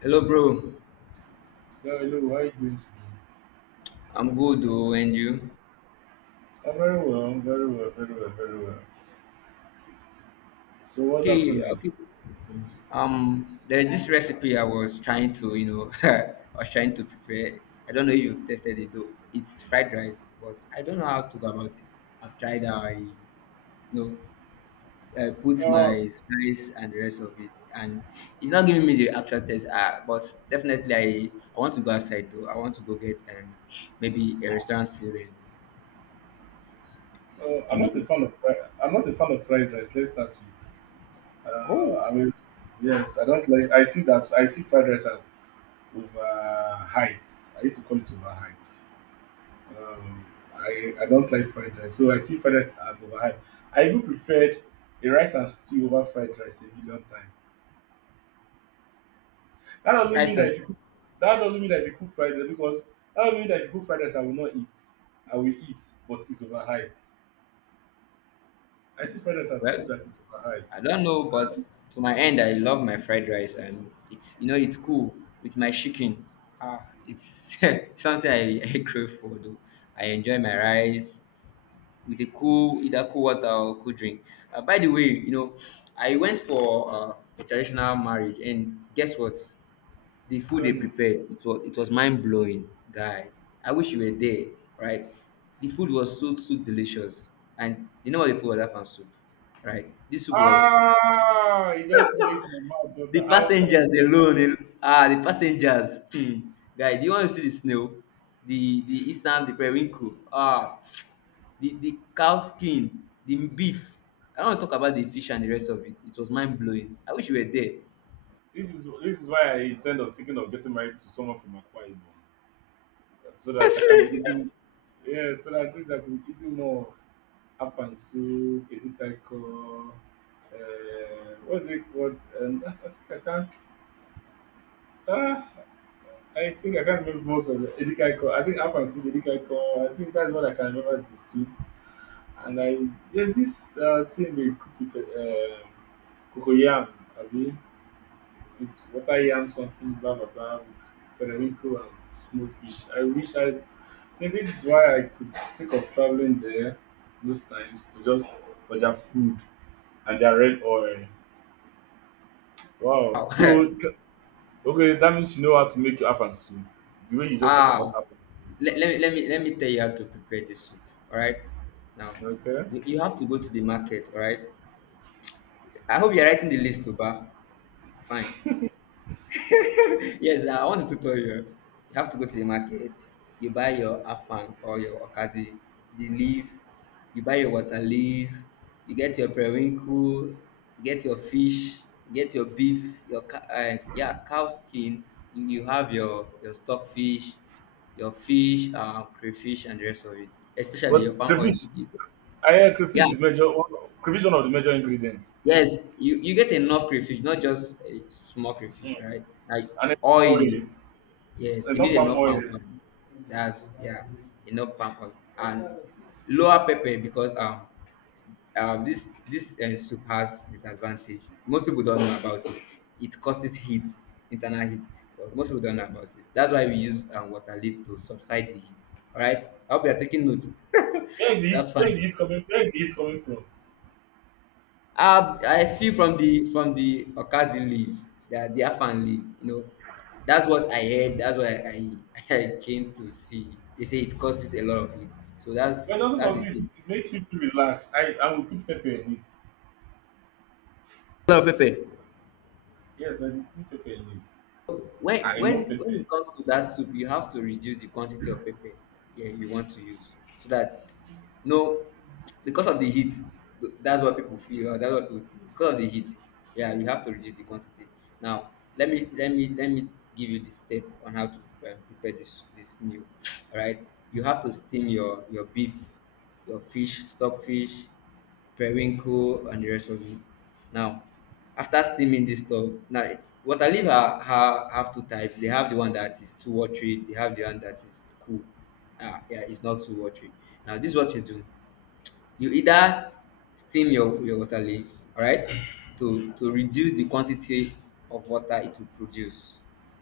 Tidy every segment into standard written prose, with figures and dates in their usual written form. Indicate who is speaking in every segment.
Speaker 1: Hello, bro.
Speaker 2: Well, hello, how are you doing today?
Speaker 1: I'm good, though, and you?
Speaker 2: I'm very well, very well, very well. So what's
Speaker 1: Okay,
Speaker 2: happening?
Speaker 1: okay. There's this recipe I was trying to, I was trying to prepare. I don't know if you've tested it though. It's fried rice, but I don't know how to go about it. I've tried. Know, I put
Speaker 2: Uh,
Speaker 1: my spice and the rest of it, and it's not giving me the actual taste. But definitely, I want to go outside though. I want to go get maybe a restaurant food, and,
Speaker 2: I'm
Speaker 1: and it.
Speaker 2: not a fan of fried. I'm not a fan of fried rice. Let's start with.
Speaker 1: Oh,
Speaker 2: I mean, yes, I don't like. I see that. I see fried rice as overhyped. I used to call it overhyped. Um, I don't like fried rice, so I see fried rice as overhyped. I even preferred a rice and stew over fried rice a million times. That doesn't mean
Speaker 1: rice
Speaker 2: that
Speaker 1: and
Speaker 2: if you cook that doesn't mean that if you cook fried rice because that doesn't mean that if you cook fried rice I will not eat. I will eat, but it's overhyped. I see fried rice as food
Speaker 1: well,
Speaker 2: that is overhyped.
Speaker 1: I don't know, but to my end, I love my fried rice, and it's you know it's cool with my chicken. Ah, it's something I crave for. Though I enjoy my rice with a cool either cool water or cool drink. By the way, I went for a traditional marriage, and guess what? The food
Speaker 2: Tell
Speaker 1: they
Speaker 2: me.
Speaker 1: prepared, it was mind blowing, guy. I wish you were there, right? The food was so so delicious, and you know what the food was? That soup, right? This soup was
Speaker 2: Ah, it just make my mouth
Speaker 1: the
Speaker 2: water. How far?
Speaker 1: passengers alone, the passengers. Hmm. Guy, do you want to see the snail? The isam, the periwinkle, the cow skin, the beef. I don't want to talk about the fish and the rest of it. It was mind blowing. I wish you were there.
Speaker 2: This is why I intend on thinking of getting married to someone from Akwa Ibom, so that I can be eating. Yeah, so that at least I can be eating more of Afansu, Edikaiko. What is it called? That's, I can't. Ah, I think I can't remember most of Edikaiko. I think Up and Soup, Edikaiko. I think that's what I can remember the soup. And I there's this thing they cook with cocoyam, abi? It's water yam something, blah blah blah, with periwinkle and smoked fish. I think this is why I could think of traveling there those times to just for their food and their red oil. Wow.
Speaker 1: Wow.
Speaker 2: So okay, that means you know how to make your Afan soup. The way you just talk about
Speaker 1: ah,
Speaker 2: Afan
Speaker 1: let me tell you how to prepare this soup. All right, now
Speaker 2: soup. Okay.
Speaker 1: you have to go to the market. All right. I hope you're writing the list, Oba. Fine. Yes, I want a tutorial. You have to go to the market, you buy your afang or your okazi, the leaf, you buy your water leaf, you get your periwinkle, you get your fish, you get your beef, your yeah, cow skin, you have your stockfish, your fish, crayfish, and the rest of it, especially your
Speaker 2: But
Speaker 1: palm oil.
Speaker 2: crayfish, I hear
Speaker 1: Yeah,
Speaker 2: crayfish is major one, crayfish one of the major ingredients,
Speaker 1: yes, you get enough crayfish, not just a small crayfish, all right? Like
Speaker 2: and then oil,
Speaker 1: oily. Yes,
Speaker 2: and
Speaker 1: you need
Speaker 2: not palm
Speaker 1: enough
Speaker 2: oil.
Speaker 1: palm oil. That's yeah, enough palm oil and lower pepper because this soup has disadvantage. Most people don't know about it. It causes heat, internal heat, but most people don't know about it. That's why we use water leaf to subside the heat. All right, I hope you are taking notes.
Speaker 2: Where is the heat?
Speaker 1: That's
Speaker 2: Where is
Speaker 1: fine.
Speaker 2: the heat coming? Where is the heat coming from?
Speaker 1: I feel from the Okazi leave, the Afan leave. That's what I heard. That's what I I came to see. They say it causes a lot of heat. So that's
Speaker 2: When it doesn't
Speaker 1: that's the
Speaker 2: consist,
Speaker 1: thing.
Speaker 2: it makes you feel relaxed. I will put pepper in it.
Speaker 1: Hello, Pepe.
Speaker 2: Yes, I will put pepper in it.
Speaker 1: when
Speaker 2: Ah,
Speaker 1: when
Speaker 2: enough
Speaker 1: when
Speaker 2: pepper.
Speaker 1: it comes to that soup, you have to reduce the quantity of pepper, yeah, you want to use, so that no, because of the heat, that's what people feel, or that's what people think, because of the heat, yeah, you have to reduce the quantity. Now, let me give you the step on how to prepare this meal. All right, you have to steam your beef, your fish, stock fish, periwinkle, and the rest of it. Now, after steaming this stuff, now water leaf have two types. They have the one that is too watery. They have the one that is cool. Yeah, it's not too watery. Now, this is what you do. You either steam your water leaf, all right, to reduce the quantity of water it will produce.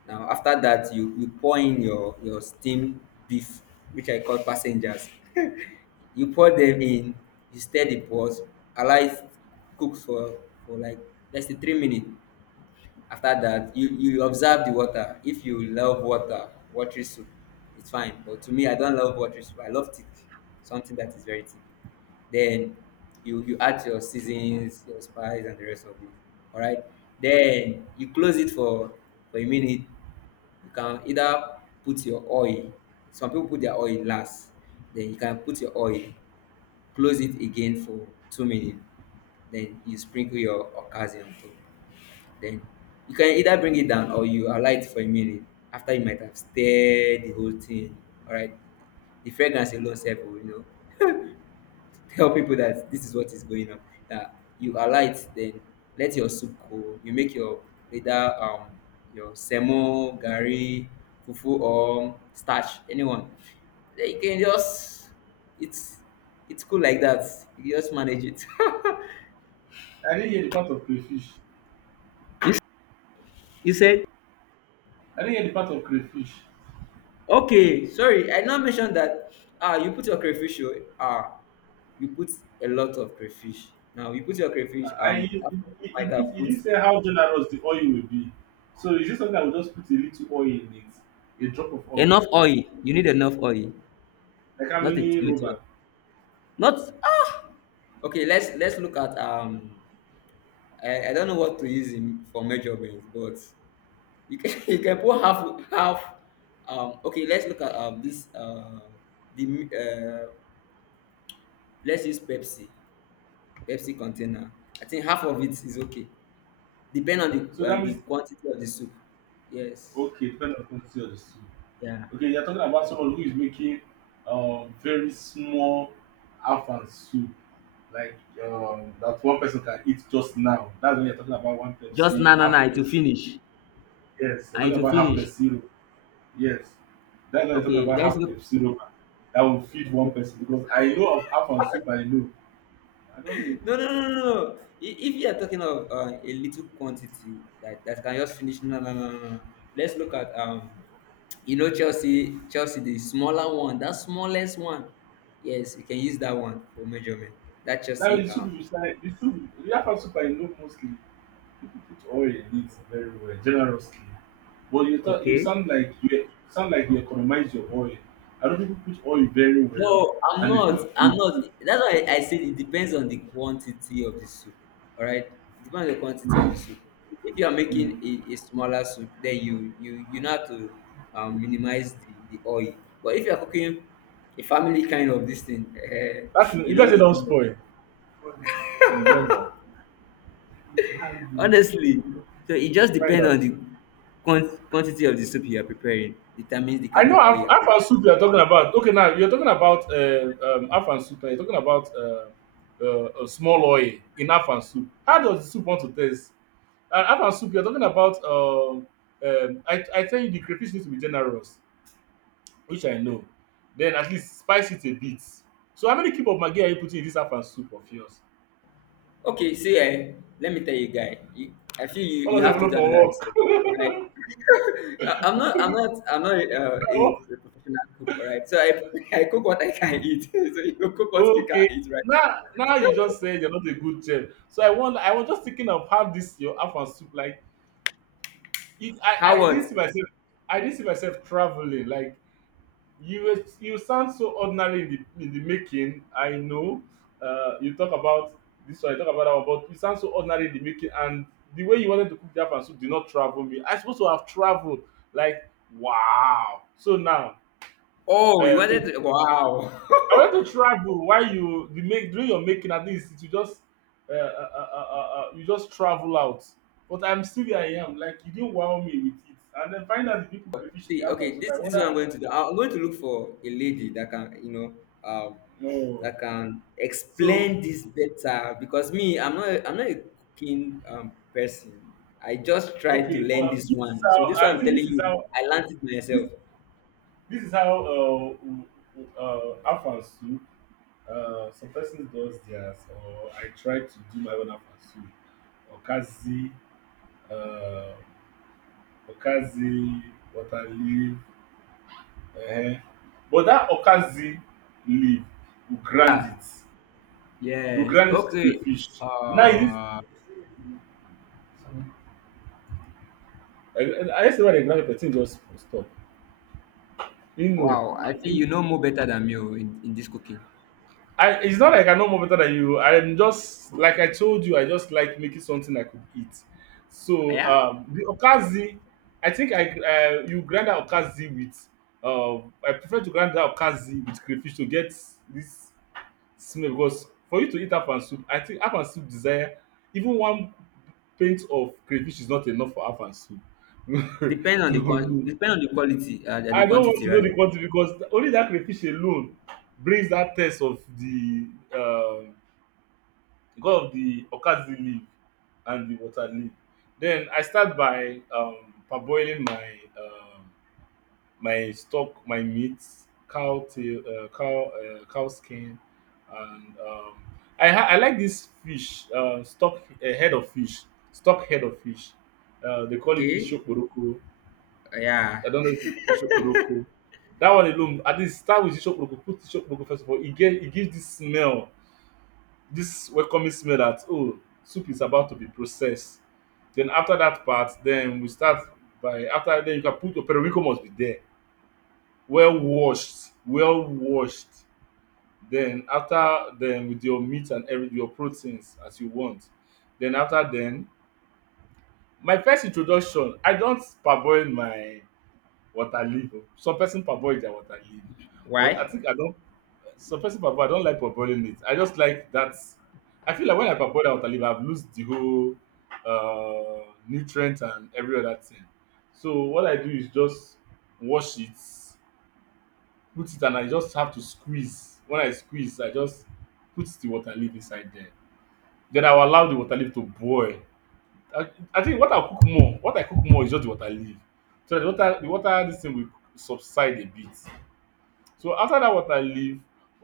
Speaker 1: Now, after that, you pour in your steam beef, which I call passengers. You pour them in, you stir the pot, allow it cook for like let's say 3 minutes. After that, you observe the water. If you love watery soup, it's fine. But to me, I don't love watery soup. I love thick, something that is very thick. Then you add your seasons, your spice, and the rest of it. All right. Then you close it for a minute. You can either put your oil. Some people put their oil last. Then you can put your oil. Close it again for 2 minutes. Then you sprinkle your okazi on top. Then you can either bring it down or you allow it for a minute after you might have stirred the whole thing. Alright, the fragrance alone sef will tell people that this is what is going on. That you are light, then let your soup cool. You make your either your semo, gari, fufu, or starch. Anyone, then you can just, it's cool like that. You just manage it.
Speaker 2: I didn't hear the part of crayfish.
Speaker 1: you, s- you said
Speaker 2: I didn't hear the part of crayfish.
Speaker 1: okay. Sorry, I now mentioned that. You put your crayfish. Oh, Ah, you put a lot of crayfish. Now you put your crayfish.
Speaker 2: I I- it, it,
Speaker 1: After you
Speaker 2: it,
Speaker 1: might have
Speaker 2: didn't, it
Speaker 1: put
Speaker 2: didn't say how generous the oil will be. So is this something I will just put a little oil in it, a drop of oil,
Speaker 1: enough oil. You need enough oil,
Speaker 2: like how
Speaker 1: not a
Speaker 2: many
Speaker 1: little
Speaker 2: rubber.
Speaker 1: oil. Not ah. Okay, let's look at I don't know what to use in, for measurements, but you can you can put half okay, let's look at this the mi- uh let's use Pepsi. Pepsi container. I think half of it is okay. Depend on
Speaker 2: So
Speaker 1: the uh,
Speaker 2: that
Speaker 1: the
Speaker 2: means,
Speaker 1: quantity of the soup. Yes.
Speaker 2: okay, depending on the quantity of the soup.
Speaker 1: Yeah.
Speaker 2: Okay, you're talking about someone who is making very small afan soup, like that one person can eat just now. That's when you're talking about one
Speaker 1: Just
Speaker 2: Pepsi,
Speaker 1: na na
Speaker 2: half
Speaker 1: na. It will
Speaker 2: Pepsi.
Speaker 1: finish.
Speaker 2: Yes, you're
Speaker 1: I
Speaker 2: talking
Speaker 1: to
Speaker 2: about half
Speaker 1: finish.
Speaker 2: Pepsi. Yes, that's when you're talking
Speaker 1: Okay.
Speaker 2: about
Speaker 1: Let's
Speaker 2: half
Speaker 1: look.
Speaker 2: Pepsi that will feed one person because I know of afan soup. I know. I don't know.
Speaker 1: No, no, no, no, no. If you are talking of a little quantity that can just finish, no, no, no, no, no. Let's look at Chelsea, the smaller one, that smallest one. Yes, you can use that one for measurement. That
Speaker 2: Now
Speaker 1: Chelsea
Speaker 2: the soup,
Speaker 1: um
Speaker 2: you say the soup the afan soup I know mostly, with oil in it very well, generously. But you talk, you
Speaker 1: Okay.
Speaker 2: sound like you economize your oil. I don't know people put oil very well,
Speaker 1: No, I'm
Speaker 2: and they put
Speaker 1: not.
Speaker 2: in
Speaker 1: I'm
Speaker 2: food.
Speaker 1: not. That's why I said it depends on the quantity of the soup. All right, it depends on the quantity of the soup. If you are making
Speaker 2: Mm.
Speaker 1: a smaller soup, then you know how to minimize the oil. But if you are cooking a family kind of this thing,
Speaker 2: That is, you
Speaker 1: you
Speaker 2: guys
Speaker 1: know
Speaker 2: say
Speaker 1: the
Speaker 2: don't
Speaker 1: kind of,
Speaker 2: spoil in blender.
Speaker 1: honestly. So it just
Speaker 2: Find
Speaker 1: depends
Speaker 2: out.
Speaker 1: on the quantity of the soup you are preparing. Determines the
Speaker 2: I
Speaker 1: kind
Speaker 2: know
Speaker 1: of oil
Speaker 2: half,
Speaker 1: you are.
Speaker 2: half and soup you are talking about. Okay, now you're talking about half and soup. And you're talking about a small oil in half and soup. How does the soup want to taste? Half and soup. You're talking about. I tell you, the crayfish needs to be generous. Which I know. Then at least spice it a bit. So how many cube of maggi are you putting in this Afang soup of yours?
Speaker 1: Okay, see, let me tell you, guy. I feel you,
Speaker 2: All of
Speaker 1: you
Speaker 2: them
Speaker 1: have to
Speaker 2: no
Speaker 1: do another
Speaker 2: for work.
Speaker 1: research, right? I'm not a professional cook, all right? So I, I cook what I can eat. So you cook what you
Speaker 2: Okay.
Speaker 1: can eat, right?
Speaker 2: Now you just said you're not a good chef. So I want. I was just thinking of how this your Afang soup, like it,
Speaker 1: How
Speaker 2: I didn't
Speaker 1: was?
Speaker 2: see myself I didn't see myself travelling like you sound so ordinary in the making. I know. You talk about this one, you talk about that one, but you sound so ordinary in the making, and the way you wanted to cook that soup did not travel me. I supposed to have traveled, like, wow. So now,
Speaker 1: Oh, you
Speaker 2: I
Speaker 1: wanted to, wow.
Speaker 2: wanted to travel while, you the make during your making, at least you just travel out. But I'm still where I am, like you didn't wow me with it, and then find out the people crayfish in the
Speaker 1: See,
Speaker 2: afro
Speaker 1: okay,
Speaker 2: soup. I
Speaker 1: this is
Speaker 2: wonder.
Speaker 1: what I'm going to do. I'm going to look for a lady um,
Speaker 2: No.
Speaker 1: that can
Speaker 2: So,
Speaker 1: explain this better, because me, I'm not a cooking person. I just tried to
Speaker 2: okay,
Speaker 1: learn this
Speaker 2: this is
Speaker 1: one. So
Speaker 2: how
Speaker 1: this
Speaker 2: I
Speaker 1: one I'm
Speaker 2: think, this
Speaker 1: telling
Speaker 2: is
Speaker 1: you,
Speaker 2: how
Speaker 1: I learned it
Speaker 2: this
Speaker 1: myself.
Speaker 2: this is how Afansu, some person does theirs, or I try to do my own Afansu. Okazi, uh, Okazi, water leaf, uh but that Okazi leaf will grind it,
Speaker 1: Ah, yes.
Speaker 2: to
Speaker 1: Okay.
Speaker 2: fish. Now it is,
Speaker 1: Uh,
Speaker 2: I just say why they grind it, the just stop. You
Speaker 1: wow. I think
Speaker 2: know,
Speaker 1: you know more better than me, in this cooking.
Speaker 2: I it's not like I know more better than you. I'm just like I told you, I just like making something I could eat. So
Speaker 1: Yeah.
Speaker 2: the okazi, I think I you grind that okazi with uh, I prefer to grind that okazi with crayfish to get this smell, because for you to eat afan soup, I think afan soup desire even one pint of crayfish is not enough for afan soup.
Speaker 1: Depend on the
Speaker 2: To
Speaker 1: quan-
Speaker 2: me,
Speaker 1: depend on the quality, the
Speaker 2: I don't want
Speaker 1: quantity
Speaker 2: to know
Speaker 1: rather.
Speaker 2: the quantity because only that crayfish alone brings that taste of the um god of the okazi leaf and the water leaf. Then I start by parboiling um my stock, my meat, cow tail, cow skin, and I like this fish, stock, head of fish stock head of fish. They call it
Speaker 1: Okay.
Speaker 2: ishokporoko.
Speaker 1: Yeah.
Speaker 2: I don't know if ishokporoko. That one alone, at least start with ishokporoko, put ishokporoko first of all. It gives this smell, this welcoming smell, that, oh, soup is about to be processed. Then after that part, then we start by after then you can put your periwinkle. Must be there, well washed, well washed. Then after then with your meat and every your proteins as you want. Then after then, my first introduction, I don't parboil my water leaf. Oh. Some person parboil their water leaf, but I
Speaker 1: Why?
Speaker 2: think I don't. Suppressing parboil, I don't like parboiling it. I just like that. I feel like when I parboil the water, I've lose the whole nutrient and every other thing. So what I do is just wash it, put it, and I just have to squeeze. When I squeeze, I just put the water leaf inside there. Then I will allow the water leaf to boil. I, I think what I cook more, is just the water leaf. So the water, this thing will subside a bit. So after that water leave,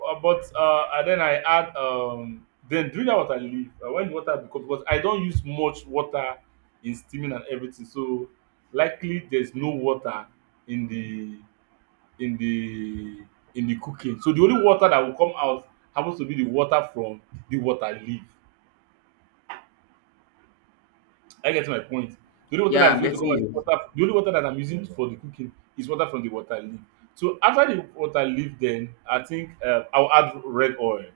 Speaker 2: but and then I add then during that water leave, when the water becomes, because I don't use much water in steaming and everything, so likely there's no water in the in the cooking. So the only water that will come out happens to be the water from the water leave. I get my point. The only water that
Speaker 1: Yeah,
Speaker 2: is
Speaker 1: I'm
Speaker 2: going to
Speaker 1: getting
Speaker 2: come out is
Speaker 1: you.
Speaker 2: water. The only water that I'm using for the cooking is water from the water leaf. So after the water leaf, then I think, I'll add red oil.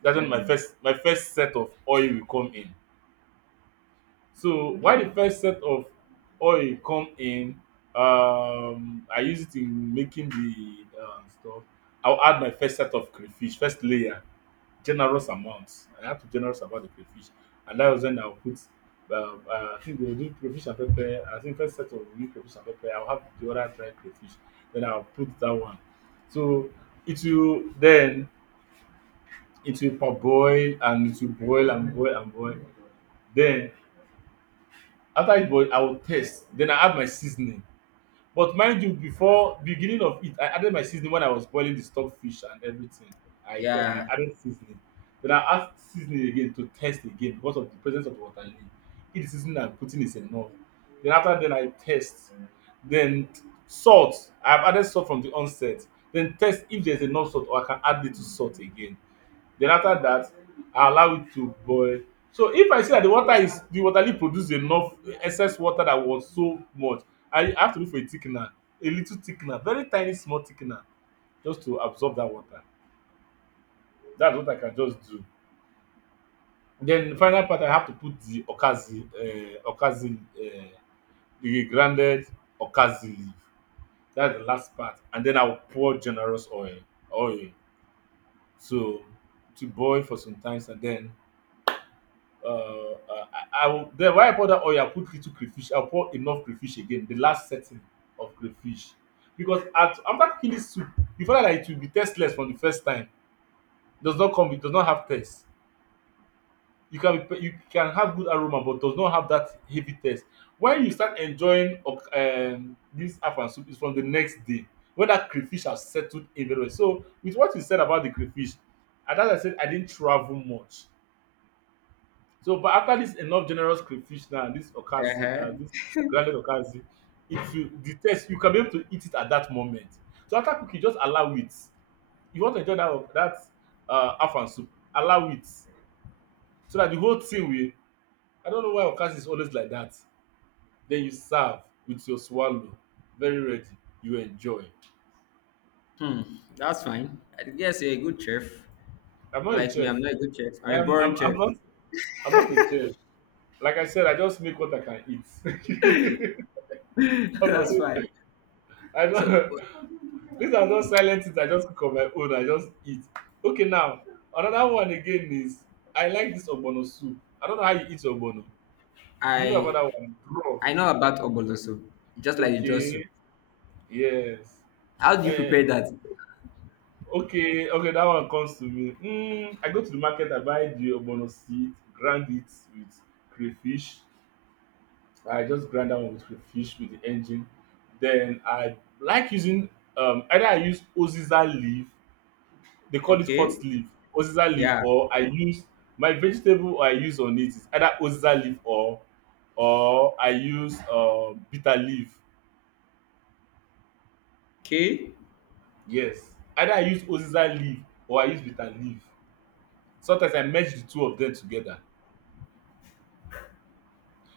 Speaker 2: That's when my first set of oil will come in. So why the first set of oil come in, I use it in making the stuff. I'll add my first set of crayfish, first layer, generous amounts. I have to generous about the crayfish. And that was when I'll put I think they'll do crayfish and pepper. I think first set of will do crayfish and pepper. I'll have the other dry crayfish. Then I'll put that one. So it will then it will parboil and it will boil and boil and boil. Then after it boil, I will taste. Then I add my seasoning. But mind you, before beginning of it, I added my seasoning when I was boiling the stockfish and everything. I
Speaker 1: Yeah.
Speaker 2: added seasoning. Then I add seasoning again to taste again because of the presence of water leaf. If the seasoning I'm putting is enough. Then after then I taste. Then salt. I've added salt from the onset. Then test if there's enough salt or I can add little salt again. Then after that, I allow it to boil. So if I see that the water leaf produce enough excess water that was so much, I have to look for a thickener, a little thickener, very tiny small thickener just to absorb that water. That's what I can just do. Then the final part I have to put the okazi okazi the grounded okazi leaf. That's the last part, and then I will pour generous oil. So to boil for some times and then Uh, uh, I will, then when I pour that oil, I put little crayfish. I pour enough crayfish again. The last setting of crayfish, because at, after cooking this soup, you find out that it will be tasteless from the first time. Does not come. It does not have taste. You can be, you can have good aroma, but does not have that heavy taste. When you start enjoying this afan soup, is from the next day when that crayfish has settled in very well. So with what you said about the crayfish, and as I said, I didn't travel much. So, but after this enough generous crayfish now, and this okazi,
Speaker 1: Uh-huh.
Speaker 2: this grounded okazi, it will the taste you can be able to eat it at that moment. So after cooking, just allow it. You want to enjoy that afan soup, allow it so that the whole thing will. I don't know why okazi is always like that. Then you serve with your swallow, very ready. You enjoy.
Speaker 1: Hmm. That's fine. I guess you're a good chef.
Speaker 2: I'm not a
Speaker 1: Like me,
Speaker 2: chef.
Speaker 1: I'm not a good chef. I'm a
Speaker 2: I'm
Speaker 1: boring
Speaker 2: I'm,
Speaker 1: chef.
Speaker 2: I'm not I'm not a chef. Like I said, I just make what I can eat. I'm not,
Speaker 1: That's
Speaker 2: a-
Speaker 1: fine.
Speaker 2: I'm
Speaker 1: So
Speaker 2: not. These are just silent things I just cook on my own. I just eat. Okay, now another one again is I like this ogbono soup. I don't know how you eat ogbono. Do you know about
Speaker 1: I
Speaker 2: that one? Raw.
Speaker 1: I know about obolo soup, just like the draw
Speaker 2: Okay.
Speaker 1: soup.
Speaker 2: Yes.
Speaker 1: How do you
Speaker 2: Eh.
Speaker 1: prepare that?
Speaker 2: Okay. Okay. That one comes to me. Mm, I go to the market. I buy the ogbono seed, grind it with crayfish. I just grind that one with crayfish with the engine. Then I like using either I use oziza leaf. They call it hot
Speaker 1: Okay.
Speaker 2: leaf, uziza leaf,
Speaker 1: Yeah.
Speaker 2: or I use my vegetable I use on it is either uziza leaf or I use bitter leaf.
Speaker 1: Okay.
Speaker 2: Yes, either I use uziza leaf or I use bitter leaf. Sometimes I merge the two of them together.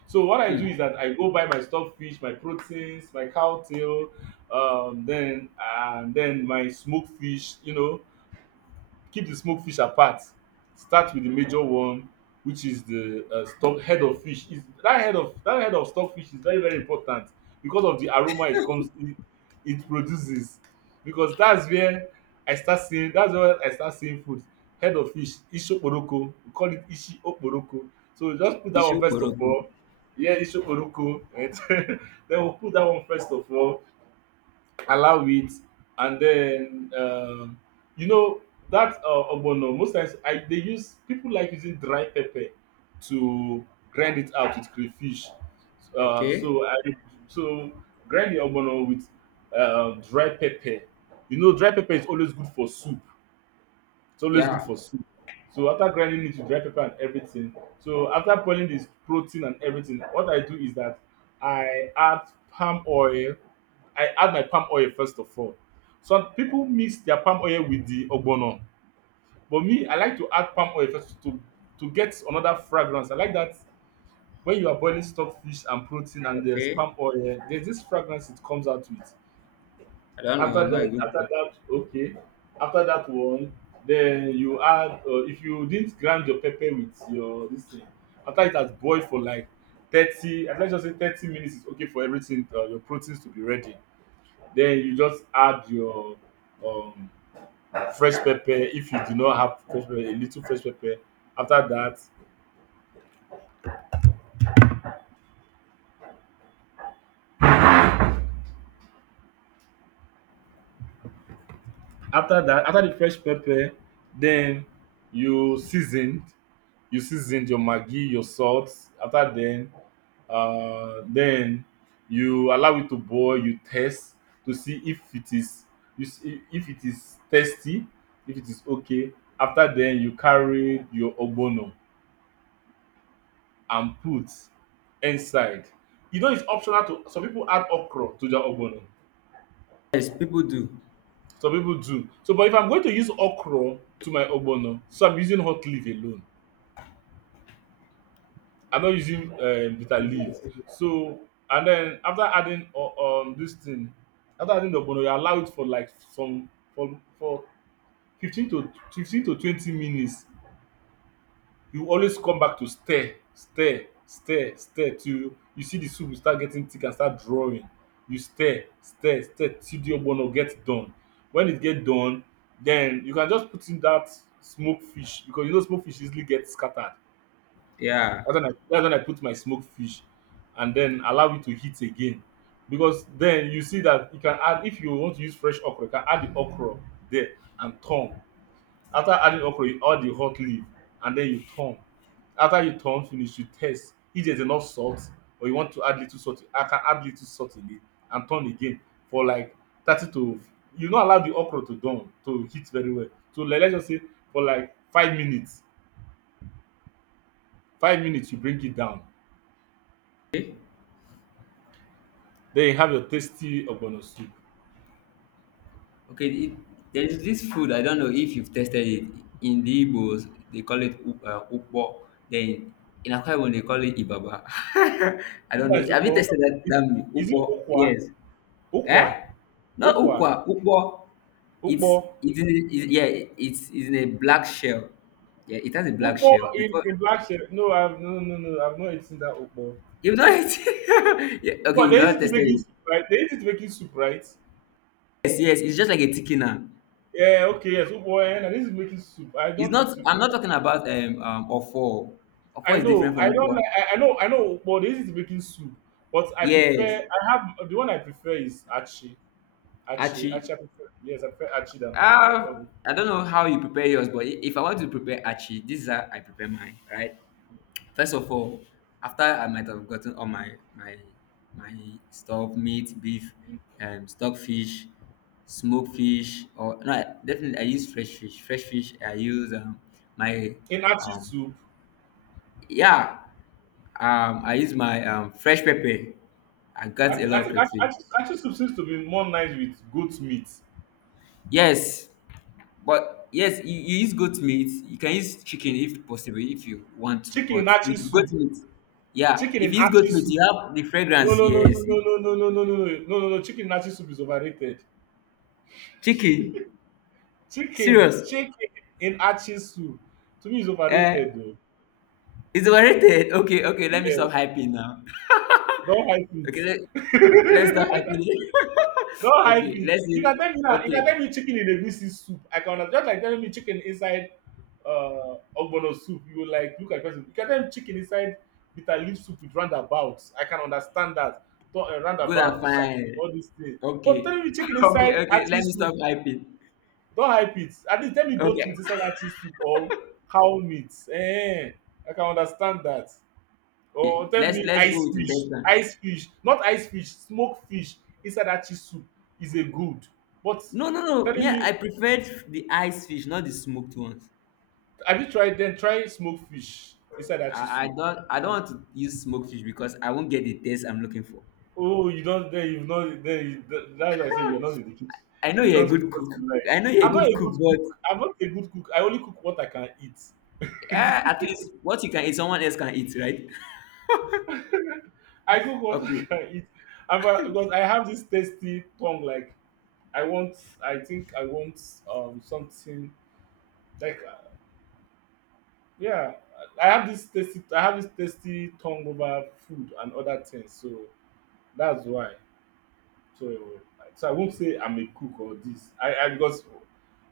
Speaker 2: So what I do
Speaker 1: Hmm.
Speaker 2: is that I go buy my stock fish, my proteins, my cow tail, then and then my smoked fish, you know, keep the smoked fish apart, start with the major one, which is the stock head of fish. Is that head of stock fish is very very important because of the aroma it comes it, it produces, because that's where I start seeing food. Head of fish ishokporoko, we call it ishi okporoko. So we just put that one
Speaker 1: Issue
Speaker 2: first of
Speaker 1: boroku.
Speaker 2: all. Yeah, ishokporoko. Right? Then we put that one first of all, allow it, and then you know, that ogbono, most times I dey use people like using dry pepper to grind it out with crayfish. uh,
Speaker 1: Okay.
Speaker 2: so i so grind the ogbono with dry pepper. You know dry pepper is always good for soup. It's always good
Speaker 1: Yeah.
Speaker 2: for soup. So after grinding it with dry pepper and everything, so after boiling the protein and everything, what I do is that I add palm oil. I add my palm oil first of all. Some people mix their palm oil with the ogbono, but me, I like to add palm oil first to get another fragrance. I like that when you are boiling stock fish and protein and there's
Speaker 1: Okay.
Speaker 2: palm oil, there's this fragrance it comes out with.
Speaker 1: I don't know.
Speaker 2: After
Speaker 1: I'm not a
Speaker 2: that
Speaker 1: good.
Speaker 2: after
Speaker 1: cook.
Speaker 2: that, okay. After that one, then you add if you didn't grind your pepper with your this thing, after it has boiled for like 30, let's just say 30 minutes is okay for everything, your proteins to be ready. Then you just add your um fresh pepper. If you do not have fresh pepper, a little fresh pepper. After that after that after the fresh pepper, then you season. You seasoned your maggi, your salt. After then you allow it to boil. You test to see if it is you see, if it is tasty, if it is okay. After then, you carry your ogbono and put inside. You know it's optional to some people add okra to their ogbono.
Speaker 1: Yes, people do.
Speaker 2: Some people do. So, but if I'm going to use okra to my ogbono, so I'm using hot leaf alone, I'm not using bitter leaf. So and then after adding this thing, after adding the ogbono, you allow it for like some for 15 to 15 to 20 minutes. You always come back to stir, stir, stir, stir till you see the soup will start getting thick and start drawing. You stir, stir, stir till the ogbono get done. When it get done, then you can just put in that smoked fish because you know smoked fish easily get scattered.
Speaker 1: Yeah.
Speaker 2: That's when I put my smoked fish and then allow it to heat again. Because then you see that you can add, if you want to use fresh okra, you can add the okra there and turn. After adding okra, you add the hot leaf and then you turn. After you turn finish, you test if there's enough salt or you want to add little salt. I can add little salt in it and turn again for like 30 to, you not allow the okra to down to heat very well. So like, let's just say for like 5 minutes, 5 minutes you bring it down.
Speaker 1: Okay.
Speaker 2: Then you have your tasty ogbono soup.
Speaker 1: Okay, there's this food, I don't know if you've tasted it. In the Igbos, they call it Ukpo. Then in Akwa Ibom, they call it Ibaba. I don't know.
Speaker 2: Sometimes
Speaker 1: Have you
Speaker 2: ukpo
Speaker 1: tasted that,
Speaker 2: is
Speaker 1: that meal?
Speaker 2: is it
Speaker 1: Ukpo?
Speaker 2: ukwa?
Speaker 1: Yes.
Speaker 2: Ukwa,
Speaker 1: Eh? Not
Speaker 2: ukwa,
Speaker 1: Ukwa, Ukpo.
Speaker 2: ukpo.
Speaker 1: It's, yeah, it's in a black shell. Yeah, it has a black
Speaker 2: Ukpo
Speaker 1: shell. Before
Speaker 2: in black shell, no, I've no, I've not eaten that ukpo.
Speaker 1: you've not yeah, okay,
Speaker 2: Ukpo
Speaker 1: you've
Speaker 2: they use
Speaker 1: not
Speaker 2: it to
Speaker 1: tested
Speaker 2: making
Speaker 1: it.
Speaker 2: soup, right? They use it to making soup, right?
Speaker 1: Yes, yes, it's just like a thickener.
Speaker 2: Yeah, okay, yes, ukpo, eh, na they use making soup. I
Speaker 1: It's
Speaker 2: don't eat
Speaker 1: not.
Speaker 2: ukpo.
Speaker 1: I'm not talking about ofo.
Speaker 2: I
Speaker 1: Ofo is different
Speaker 2: know, I
Speaker 1: from
Speaker 2: don't
Speaker 1: upo.
Speaker 2: like I know, I know. But they use it to making soup. But I prefer
Speaker 1: Yes,
Speaker 2: I have the one I prefer is achi. Achi,
Speaker 1: Achi.
Speaker 2: achi I prefer. Yes, I prefer achi than ukpo.
Speaker 1: I don't know how you prepare yours, but if I want to prepare Achi, this is how I prepare mine, right? First of all, after I might have gotten all my stuff, meat, beef, stockfish, smoked fish, or no, definitely I use fresh fish. Fresh fish, I use my
Speaker 2: In achi
Speaker 1: um,
Speaker 2: soup
Speaker 1: yeah, I use my fresh pepper. I
Speaker 2: I
Speaker 1: got a
Speaker 2: think I
Speaker 1: lot of
Speaker 2: think
Speaker 1: crayfish.
Speaker 2: achi soup seems to be more nice with goat meat.
Speaker 1: Yes, but yes, you use goat meat. You can use chicken if possible, if you want to.
Speaker 2: Chicken
Speaker 1: But
Speaker 2: in achi
Speaker 1: with
Speaker 2: soup,
Speaker 1: goat meat, yeah,
Speaker 2: chicken
Speaker 1: if
Speaker 2: in
Speaker 1: you use goat
Speaker 2: achi
Speaker 1: meat,
Speaker 2: soup.
Speaker 1: you have the
Speaker 2: No
Speaker 1: fragrance.
Speaker 2: no no no
Speaker 1: Yes,
Speaker 2: no no no no no no no no no no chicken in achi soup is overrated.
Speaker 1: chicken.
Speaker 2: Chicken,
Speaker 1: Serious?
Speaker 2: chicken in achi soup to me is
Speaker 1: Eh?
Speaker 2: overrated though.
Speaker 1: It's overrated. Okay, okay. Let me
Speaker 2: Yes,
Speaker 1: stop hyping now.
Speaker 2: don't hype
Speaker 1: okay, okay, let's stop
Speaker 2: it.
Speaker 1: hyping.
Speaker 2: Don't hype
Speaker 1: okay,
Speaker 2: it.
Speaker 1: let's.
Speaker 2: You
Speaker 1: see.
Speaker 2: can tell me now. You
Speaker 1: Okay,
Speaker 2: can tell me chicken in egusi soup. I can understand. Just like telling me chicken inside ogbono soup. You will like look at person. You can tell me chicken inside bitter leaf soup with roundabouts. I can understand that. Don't
Speaker 1: good and
Speaker 2: roundabout, ishaki,
Speaker 1: fine.
Speaker 2: all these things. But
Speaker 1: Okay,
Speaker 2: telling me chicken
Speaker 1: okay,
Speaker 2: inside
Speaker 1: okay.
Speaker 2: achi
Speaker 1: Let me
Speaker 2: soup.
Speaker 1: stop hyping.
Speaker 2: Don't hype it. At least tell me goat
Speaker 1: Okay,
Speaker 2: meat inside achi soup or cow meat. Eh, eh. I can understand that. Or tell
Speaker 1: let's
Speaker 2: me
Speaker 1: let's go with intestine.
Speaker 2: ice fish, not ice fish, smoked fish inside that chi soup is a good. But
Speaker 1: No, no, no. Me,
Speaker 2: telling me
Speaker 1: I preferred the ice fish, not the smoked ones.
Speaker 2: have you tried then try smoked fish inside that chi
Speaker 1: I, I
Speaker 2: soup?
Speaker 1: don't I don't want to use smoked fish because I won't get the taste I'm looking for.
Speaker 2: Oh, you don't then you've not then you, that's why I say you're not in the kitchen.
Speaker 1: I know
Speaker 2: You
Speaker 1: you're a
Speaker 2: don't cook
Speaker 1: good
Speaker 2: what
Speaker 1: cook.
Speaker 2: you like.
Speaker 1: I know you're a
Speaker 2: I'm not a
Speaker 1: good
Speaker 2: good
Speaker 1: cook, but
Speaker 2: cook. I'm not a good cook. I only cook what I can eat.
Speaker 1: uh, at least what you can eat, someone else can eat, right?
Speaker 2: I cook what I
Speaker 1: okay.
Speaker 2: can eat. I'm a, because I have this tasty tongue. Like I want, I think I want something like yeah, I have this tasty. I have this tasty tongue over food and other things, so that's why. So, so I won't say I'm a cook or this. I because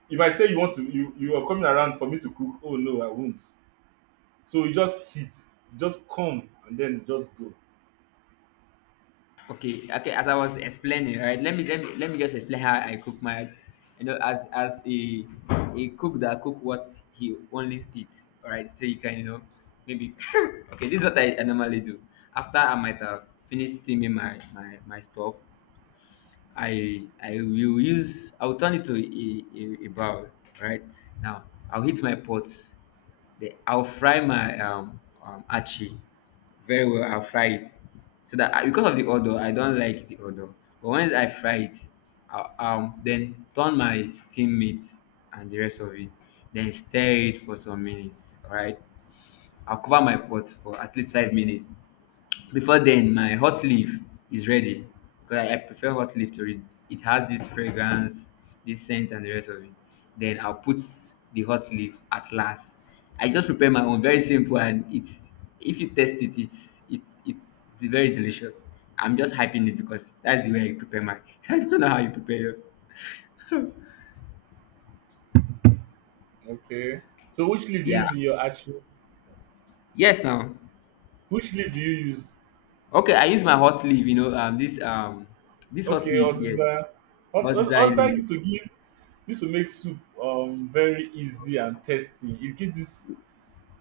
Speaker 2: if I say you want to, you are coming around for me to cook. Oh no, I won't. So you just hit, just come and then just go.
Speaker 1: Okay, okay. As I was explaining, right? Let me just explain how I cook my, you know, as a a cook that cook what he only eats. All right, so you can you know maybe okay. This is what I normally do. After I might have finished steaming my stuff, I will use I'll turn it to a barrel, right? Now I'll heat my pots. I'll fry my achi very well. I'll fry it so that I, because of the odor, I don't like the odor. But once I fry it, I'll, then turn my steam meat and the rest of it. Then stir it for some minutes. All right. I'll cover my pots for at least 5 minutes before then, my hot leaf is ready because I prefer hot leaf to it. It has this fragrance, this scent, and the rest of it. Then I'll put the hot leaf at last. I just prepare my own, very simple, and it's if you taste it, it's very delicious. I'm just hyping it because that's the way I prepare mine. I don't know how you prepare yours.
Speaker 2: Okay. So which lead do you
Speaker 1: Yeah.
Speaker 2: use in your action?
Speaker 1: Yes. Now.
Speaker 2: Which lead do you use?
Speaker 1: Okay. I use my hot leaf. You know. This. This hot
Speaker 2: Okay, or
Speaker 1: leaf. Yes.
Speaker 2: sister.
Speaker 1: What's
Speaker 2: Also,
Speaker 1: leaf?
Speaker 2: used to give used to make soup very easy and tasty. It gives this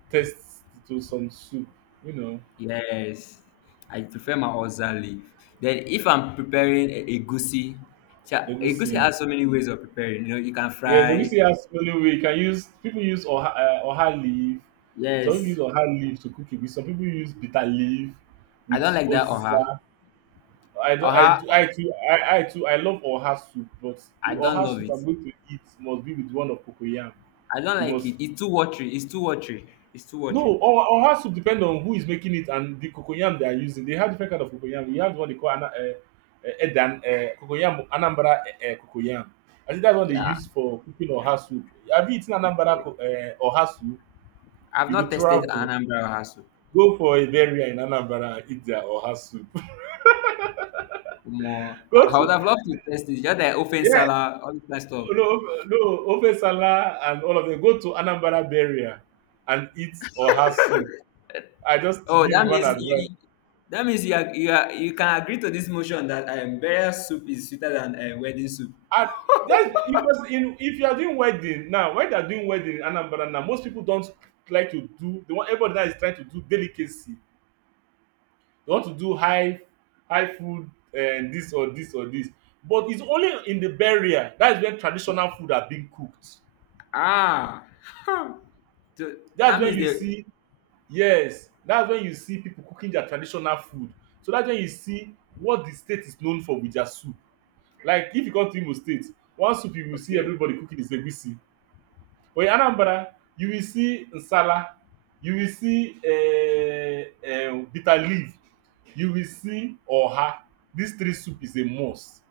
Speaker 2: test it with some soup, you know,
Speaker 1: Yes, I prefer my oza leaf. Then if I'm preparing egusi, egusi
Speaker 2: egusi.
Speaker 1: has so many ways of preparing. You know, you can
Speaker 2: Yes,
Speaker 1: fry.
Speaker 2: egusi has many way. You can use people use oha oha leaf. Some people
Speaker 1: Yes,
Speaker 2: use oha leaf to cook egusi. Some people use bitter leaf
Speaker 1: I
Speaker 2: with
Speaker 1: don't like that
Speaker 2: oziza.
Speaker 1: oha.
Speaker 2: I don't. I
Speaker 1: Oha,
Speaker 2: do. I too. I love oha soup, but the
Speaker 1: I don't
Speaker 2: oha
Speaker 1: love
Speaker 2: soup
Speaker 1: it.
Speaker 2: I'm going to eat must be with one of cocoyam.
Speaker 1: I don't
Speaker 2: You
Speaker 1: like
Speaker 2: must
Speaker 1: it. It's too watery. It's too watery. It's too
Speaker 2: no,
Speaker 1: watery.
Speaker 2: or has to depend on who is making it and the cocoyam they are using. They have different kind of cocoyam. We have what they call ana, edan cocoyam Anambra cocoyam. I think that's what they
Speaker 1: Yeah,
Speaker 2: use for cooking or has soup. Have you eaten or has soup?
Speaker 1: I've
Speaker 2: You will
Speaker 1: not tested
Speaker 2: travel,
Speaker 1: Anambra oha soup.
Speaker 2: go for a burial in Anambra, and eat their or has soup.
Speaker 1: More, I
Speaker 2: go
Speaker 1: I would
Speaker 2: to
Speaker 1: have loved to test it. Just like open
Speaker 2: yeah,
Speaker 1: salad, all this kind of stuff.
Speaker 2: no, No, Ofesala and all of them. Go to Anambra burial and eat or has soup. I just to
Speaker 1: Oh,
Speaker 2: give
Speaker 1: that
Speaker 2: you one
Speaker 1: means
Speaker 2: advice.
Speaker 1: That means you are, you are, you can agree to this motion that burial soup is sweeter than wedding soup.
Speaker 2: And That's because in if you are doing wedding now, when they are doing wedding in Anambra now, most people don't like to do. They want everybody now is trying to do delicacy. They want to do high food and this or this or this. But it's only in the burial that's when traditional food are being cooked.
Speaker 1: Ah, so
Speaker 2: That's
Speaker 1: that
Speaker 2: when
Speaker 1: means
Speaker 2: you
Speaker 1: they
Speaker 2: see Yes. That's when you see people cooking their traditional food. So that's when you see what the state is known for with their soup. Like if you come to Imo State, one soup you will see
Speaker 1: okay.
Speaker 2: everybody cooking is egusi. With Anambra, you will see nsala, you will see bitter leaf, you will see oha. These three soup is a must.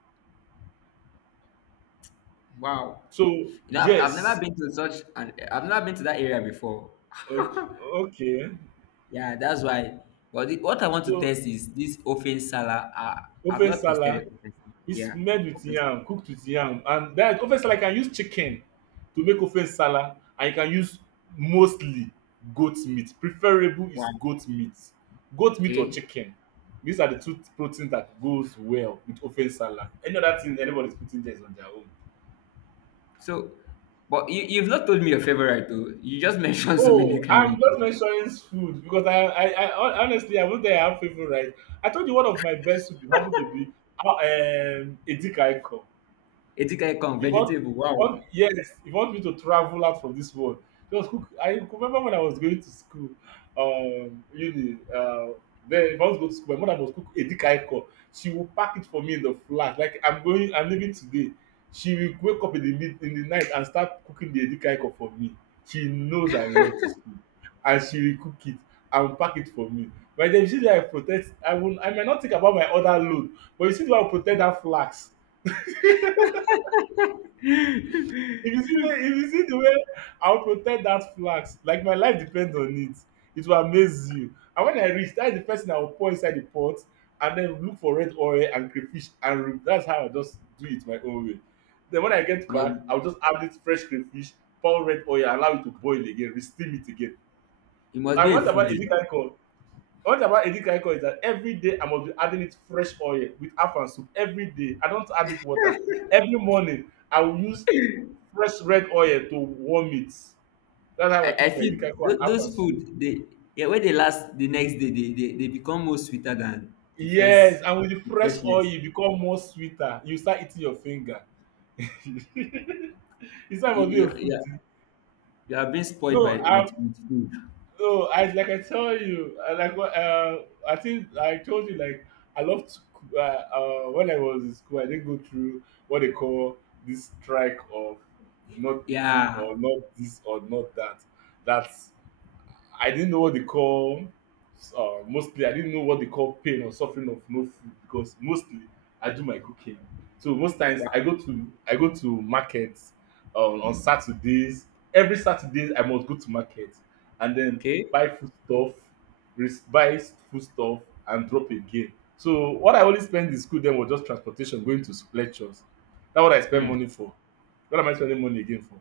Speaker 1: Wow,
Speaker 2: So
Speaker 1: you know I've never
Speaker 2: yes,
Speaker 1: been to such an I've never been to that area before.
Speaker 2: okay, okay.
Speaker 1: Yeah, that's why. But the, what I want to
Speaker 2: So
Speaker 1: test is this open sala. I've
Speaker 2: ofe
Speaker 1: not
Speaker 2: nsala.
Speaker 1: tested it. Open sala.
Speaker 2: It's
Speaker 1: Yeah,
Speaker 2: made with
Speaker 1: open sala.
Speaker 2: yam, cooked with yam, and that ofe nsala you can use chicken to make ofe nsala, and you can use mostly goat meat. Preferable is
Speaker 1: Wow.
Speaker 2: goat meat. Goat meat or
Speaker 1: Okay.
Speaker 2: chicken. These are the two proteins that goes well with ofe nsala. Any other thing anybody's putting there is on their own.
Speaker 1: So, but you've not told me your favorite though. You just mentioned so many
Speaker 2: Oh,
Speaker 1: kind
Speaker 2: I'm
Speaker 1: of.
Speaker 2: just mentioning food because I honestly I won't say I have favorite. I told you one of my best soup happened to be Edikaiko.
Speaker 1: Edikaikong
Speaker 2: He want,
Speaker 1: vegetable. Wow,
Speaker 2: yes, he want me to travel out from this world. He was cook. I remember when I was going to school, uni. Then if I was going to school, my mother was cook a dick icon. She will pack it for me in the flash. Like I'm going, I'm leaving today. She will wake up in in the night and start cooking the dick icon for me. She knows I love this food, and she will cook it and pack it for me. By the time you see that I protect, I will, I might not think about my other load, but you see the way I protect that flask. If you see the way I'll protect that flax, like my life depends on it, it will amaze you. And when I reach, that's the first thing I will pour inside the pot and then look for red oil and crayfish and root. That's how I just do it my own way. Then when I get
Speaker 1: must
Speaker 2: back, I'll just add it fresh crayfish, pour red oil, allow it to boil again, re-steam it again.
Speaker 1: he must
Speaker 2: I
Speaker 1: be
Speaker 2: want
Speaker 1: a
Speaker 2: about
Speaker 1: foodie.
Speaker 2: any kind of. One thing about edika ikong is that every day I must be adding it fresh oil, with afang soup every day. I don't add it water. Every morning I will use fresh red oil to warm it. That's how
Speaker 1: I,
Speaker 2: I
Speaker 1: I
Speaker 2: eat my
Speaker 1: feel
Speaker 2: edika ikong and
Speaker 1: those
Speaker 2: afang
Speaker 1: food
Speaker 2: soup.
Speaker 1: they yeah when they last the next day they become more sweeter than the first
Speaker 2: Yes, and with the
Speaker 1: the
Speaker 2: fresh oil
Speaker 1: freshness.
Speaker 2: e become more sweeter. You start eating your finger. You say I must be a
Speaker 1: Yeah,
Speaker 2: foodie.
Speaker 1: you have been spoiled
Speaker 2: No,
Speaker 1: by
Speaker 2: I
Speaker 1: with food.
Speaker 2: No, I like I tell you, I like what I think I told you like I love to when I was in school I didn't go through what they call this strike of not eating
Speaker 1: Yeah.
Speaker 2: or not this or not that. That's I didn't know what they call mostly I didn't know what they call pain or suffering of no food because mostly I do my cooking. So most times
Speaker 1: Wow.
Speaker 2: I go to markets on Saturdays. Every Saturday I must go to market and then
Speaker 1: Okay.
Speaker 2: buy food stuff, buy food stuff and drop again. So what I only spend in school then was just transportation going to lectures. That's what I spend
Speaker 1: Hmm.
Speaker 2: money for. What am I spending money again for?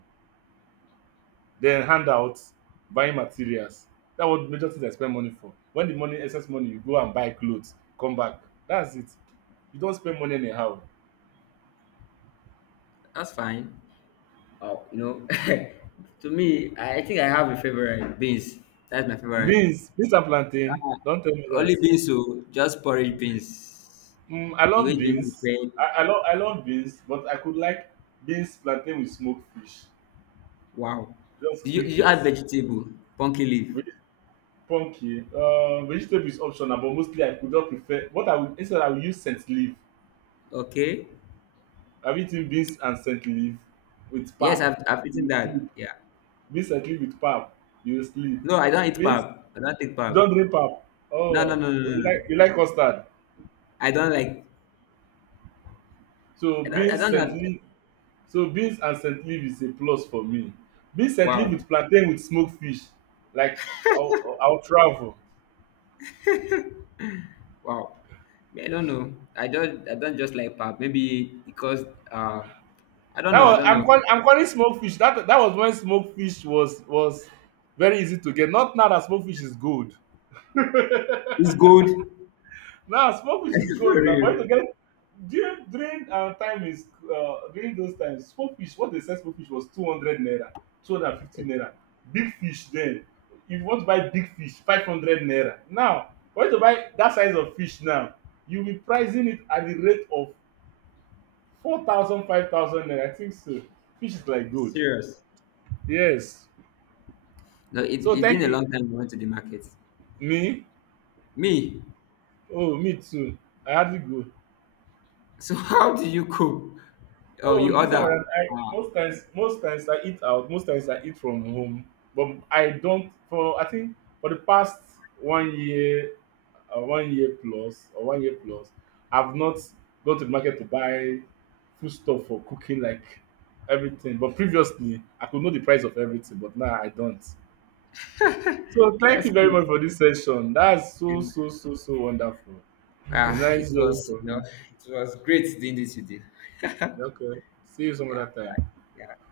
Speaker 2: Then handouts, buying materials, that what major things I spend money for. When the money excess money you go and buy clothes come back, that's it. You don't spend money anyhow.
Speaker 1: That's fine. Oh, you know, to me, I think I have a favorite beans. That's my favorite.
Speaker 2: Beans and plantain. Don't tell me
Speaker 1: Ah, only
Speaker 2: that.
Speaker 1: beans, so just porridge beans.
Speaker 2: I
Speaker 1: The
Speaker 2: love
Speaker 1: way it's
Speaker 2: beans.
Speaker 1: been prepared.
Speaker 2: I love beans, but I could like beans plantain with smoked fish,
Speaker 1: Wow.
Speaker 2: just
Speaker 1: Did you, did
Speaker 2: click
Speaker 1: you
Speaker 2: it.
Speaker 1: add vegetable? Pumpkin leaf.
Speaker 2: Veg- Pumpkin vegetable is optional, but mostly I could not prefer what I would, instead I would use scent leaf.
Speaker 1: Okay.
Speaker 2: Have you eaten beans and scent leaf with
Speaker 1: Yes,
Speaker 2: pap?
Speaker 1: I've eaten that. Yeah.
Speaker 2: Be settle with pap, you sleep.
Speaker 1: No, I don't eat pap.
Speaker 2: Beans
Speaker 1: I don't take
Speaker 2: don't
Speaker 1: pap.
Speaker 2: drink pap. Oh,
Speaker 1: No, no,
Speaker 2: oh,
Speaker 1: no, no, no.
Speaker 2: you like custard.
Speaker 1: I don't like.
Speaker 2: So
Speaker 1: I don't. I
Speaker 2: beans
Speaker 1: don't
Speaker 2: scent
Speaker 1: know.
Speaker 2: leaf so beans and scent leaf is a plus for me. Beans scent leaf
Speaker 1: Wow.
Speaker 2: with plantain with smoked fish. Like I'll travel.
Speaker 1: Wow. Me, I don't know. I don't. I don't just like pap. Maybe because uh, I don't
Speaker 2: That
Speaker 1: know. I
Speaker 2: was
Speaker 1: don't know.
Speaker 2: I'm calling smoked fish. That that was when smoked fish was very easy to get. Not now that smoked fish is good.
Speaker 1: It's good.
Speaker 2: Now, smoke fish is good
Speaker 1: For
Speaker 2: now. For you
Speaker 1: real.
Speaker 2: to get during our time is during those times, smoke fish. What they said smoke fish was 200 naira, 250 naira. Big fish then. If you want to buy big fish, 500 naira. Now, for you to buy that size of fish now, you'll be pricing it at the rate of 4,000, 5,000 naira. I think so. Fish is like gold.
Speaker 1: Serious.
Speaker 2: Yes.
Speaker 1: No,
Speaker 2: So
Speaker 1: it's
Speaker 2: thank
Speaker 1: been a
Speaker 2: you.
Speaker 1: long time I went to the market.
Speaker 2: Me?
Speaker 1: Me.
Speaker 2: Oh, me too. I hardly go.
Speaker 1: So how do you cook? Oh,
Speaker 2: Oh,
Speaker 1: you
Speaker 2: this time
Speaker 1: order.
Speaker 2: around, I
Speaker 1: Ah,
Speaker 2: most times, most times I eat out, most times I eat from home. But I don't, for I think for the past 1 year, 1 year plus or 1 year plus, I've not gone to the market to buy food stuff for cooking like everything. But previously, I could know the price of everything, but now I don't. So thank
Speaker 1: that's
Speaker 2: you very much
Speaker 1: cool.
Speaker 2: for this session. That's
Speaker 1: And
Speaker 2: so wonderful. It's
Speaker 1: it
Speaker 2: nice
Speaker 1: was
Speaker 2: hearing
Speaker 1: you know,
Speaker 2: from
Speaker 1: it was great doing this with you.
Speaker 2: you. Okay, see you some
Speaker 1: Yeah,
Speaker 2: other
Speaker 1: bye.
Speaker 2: time.
Speaker 1: Yeah.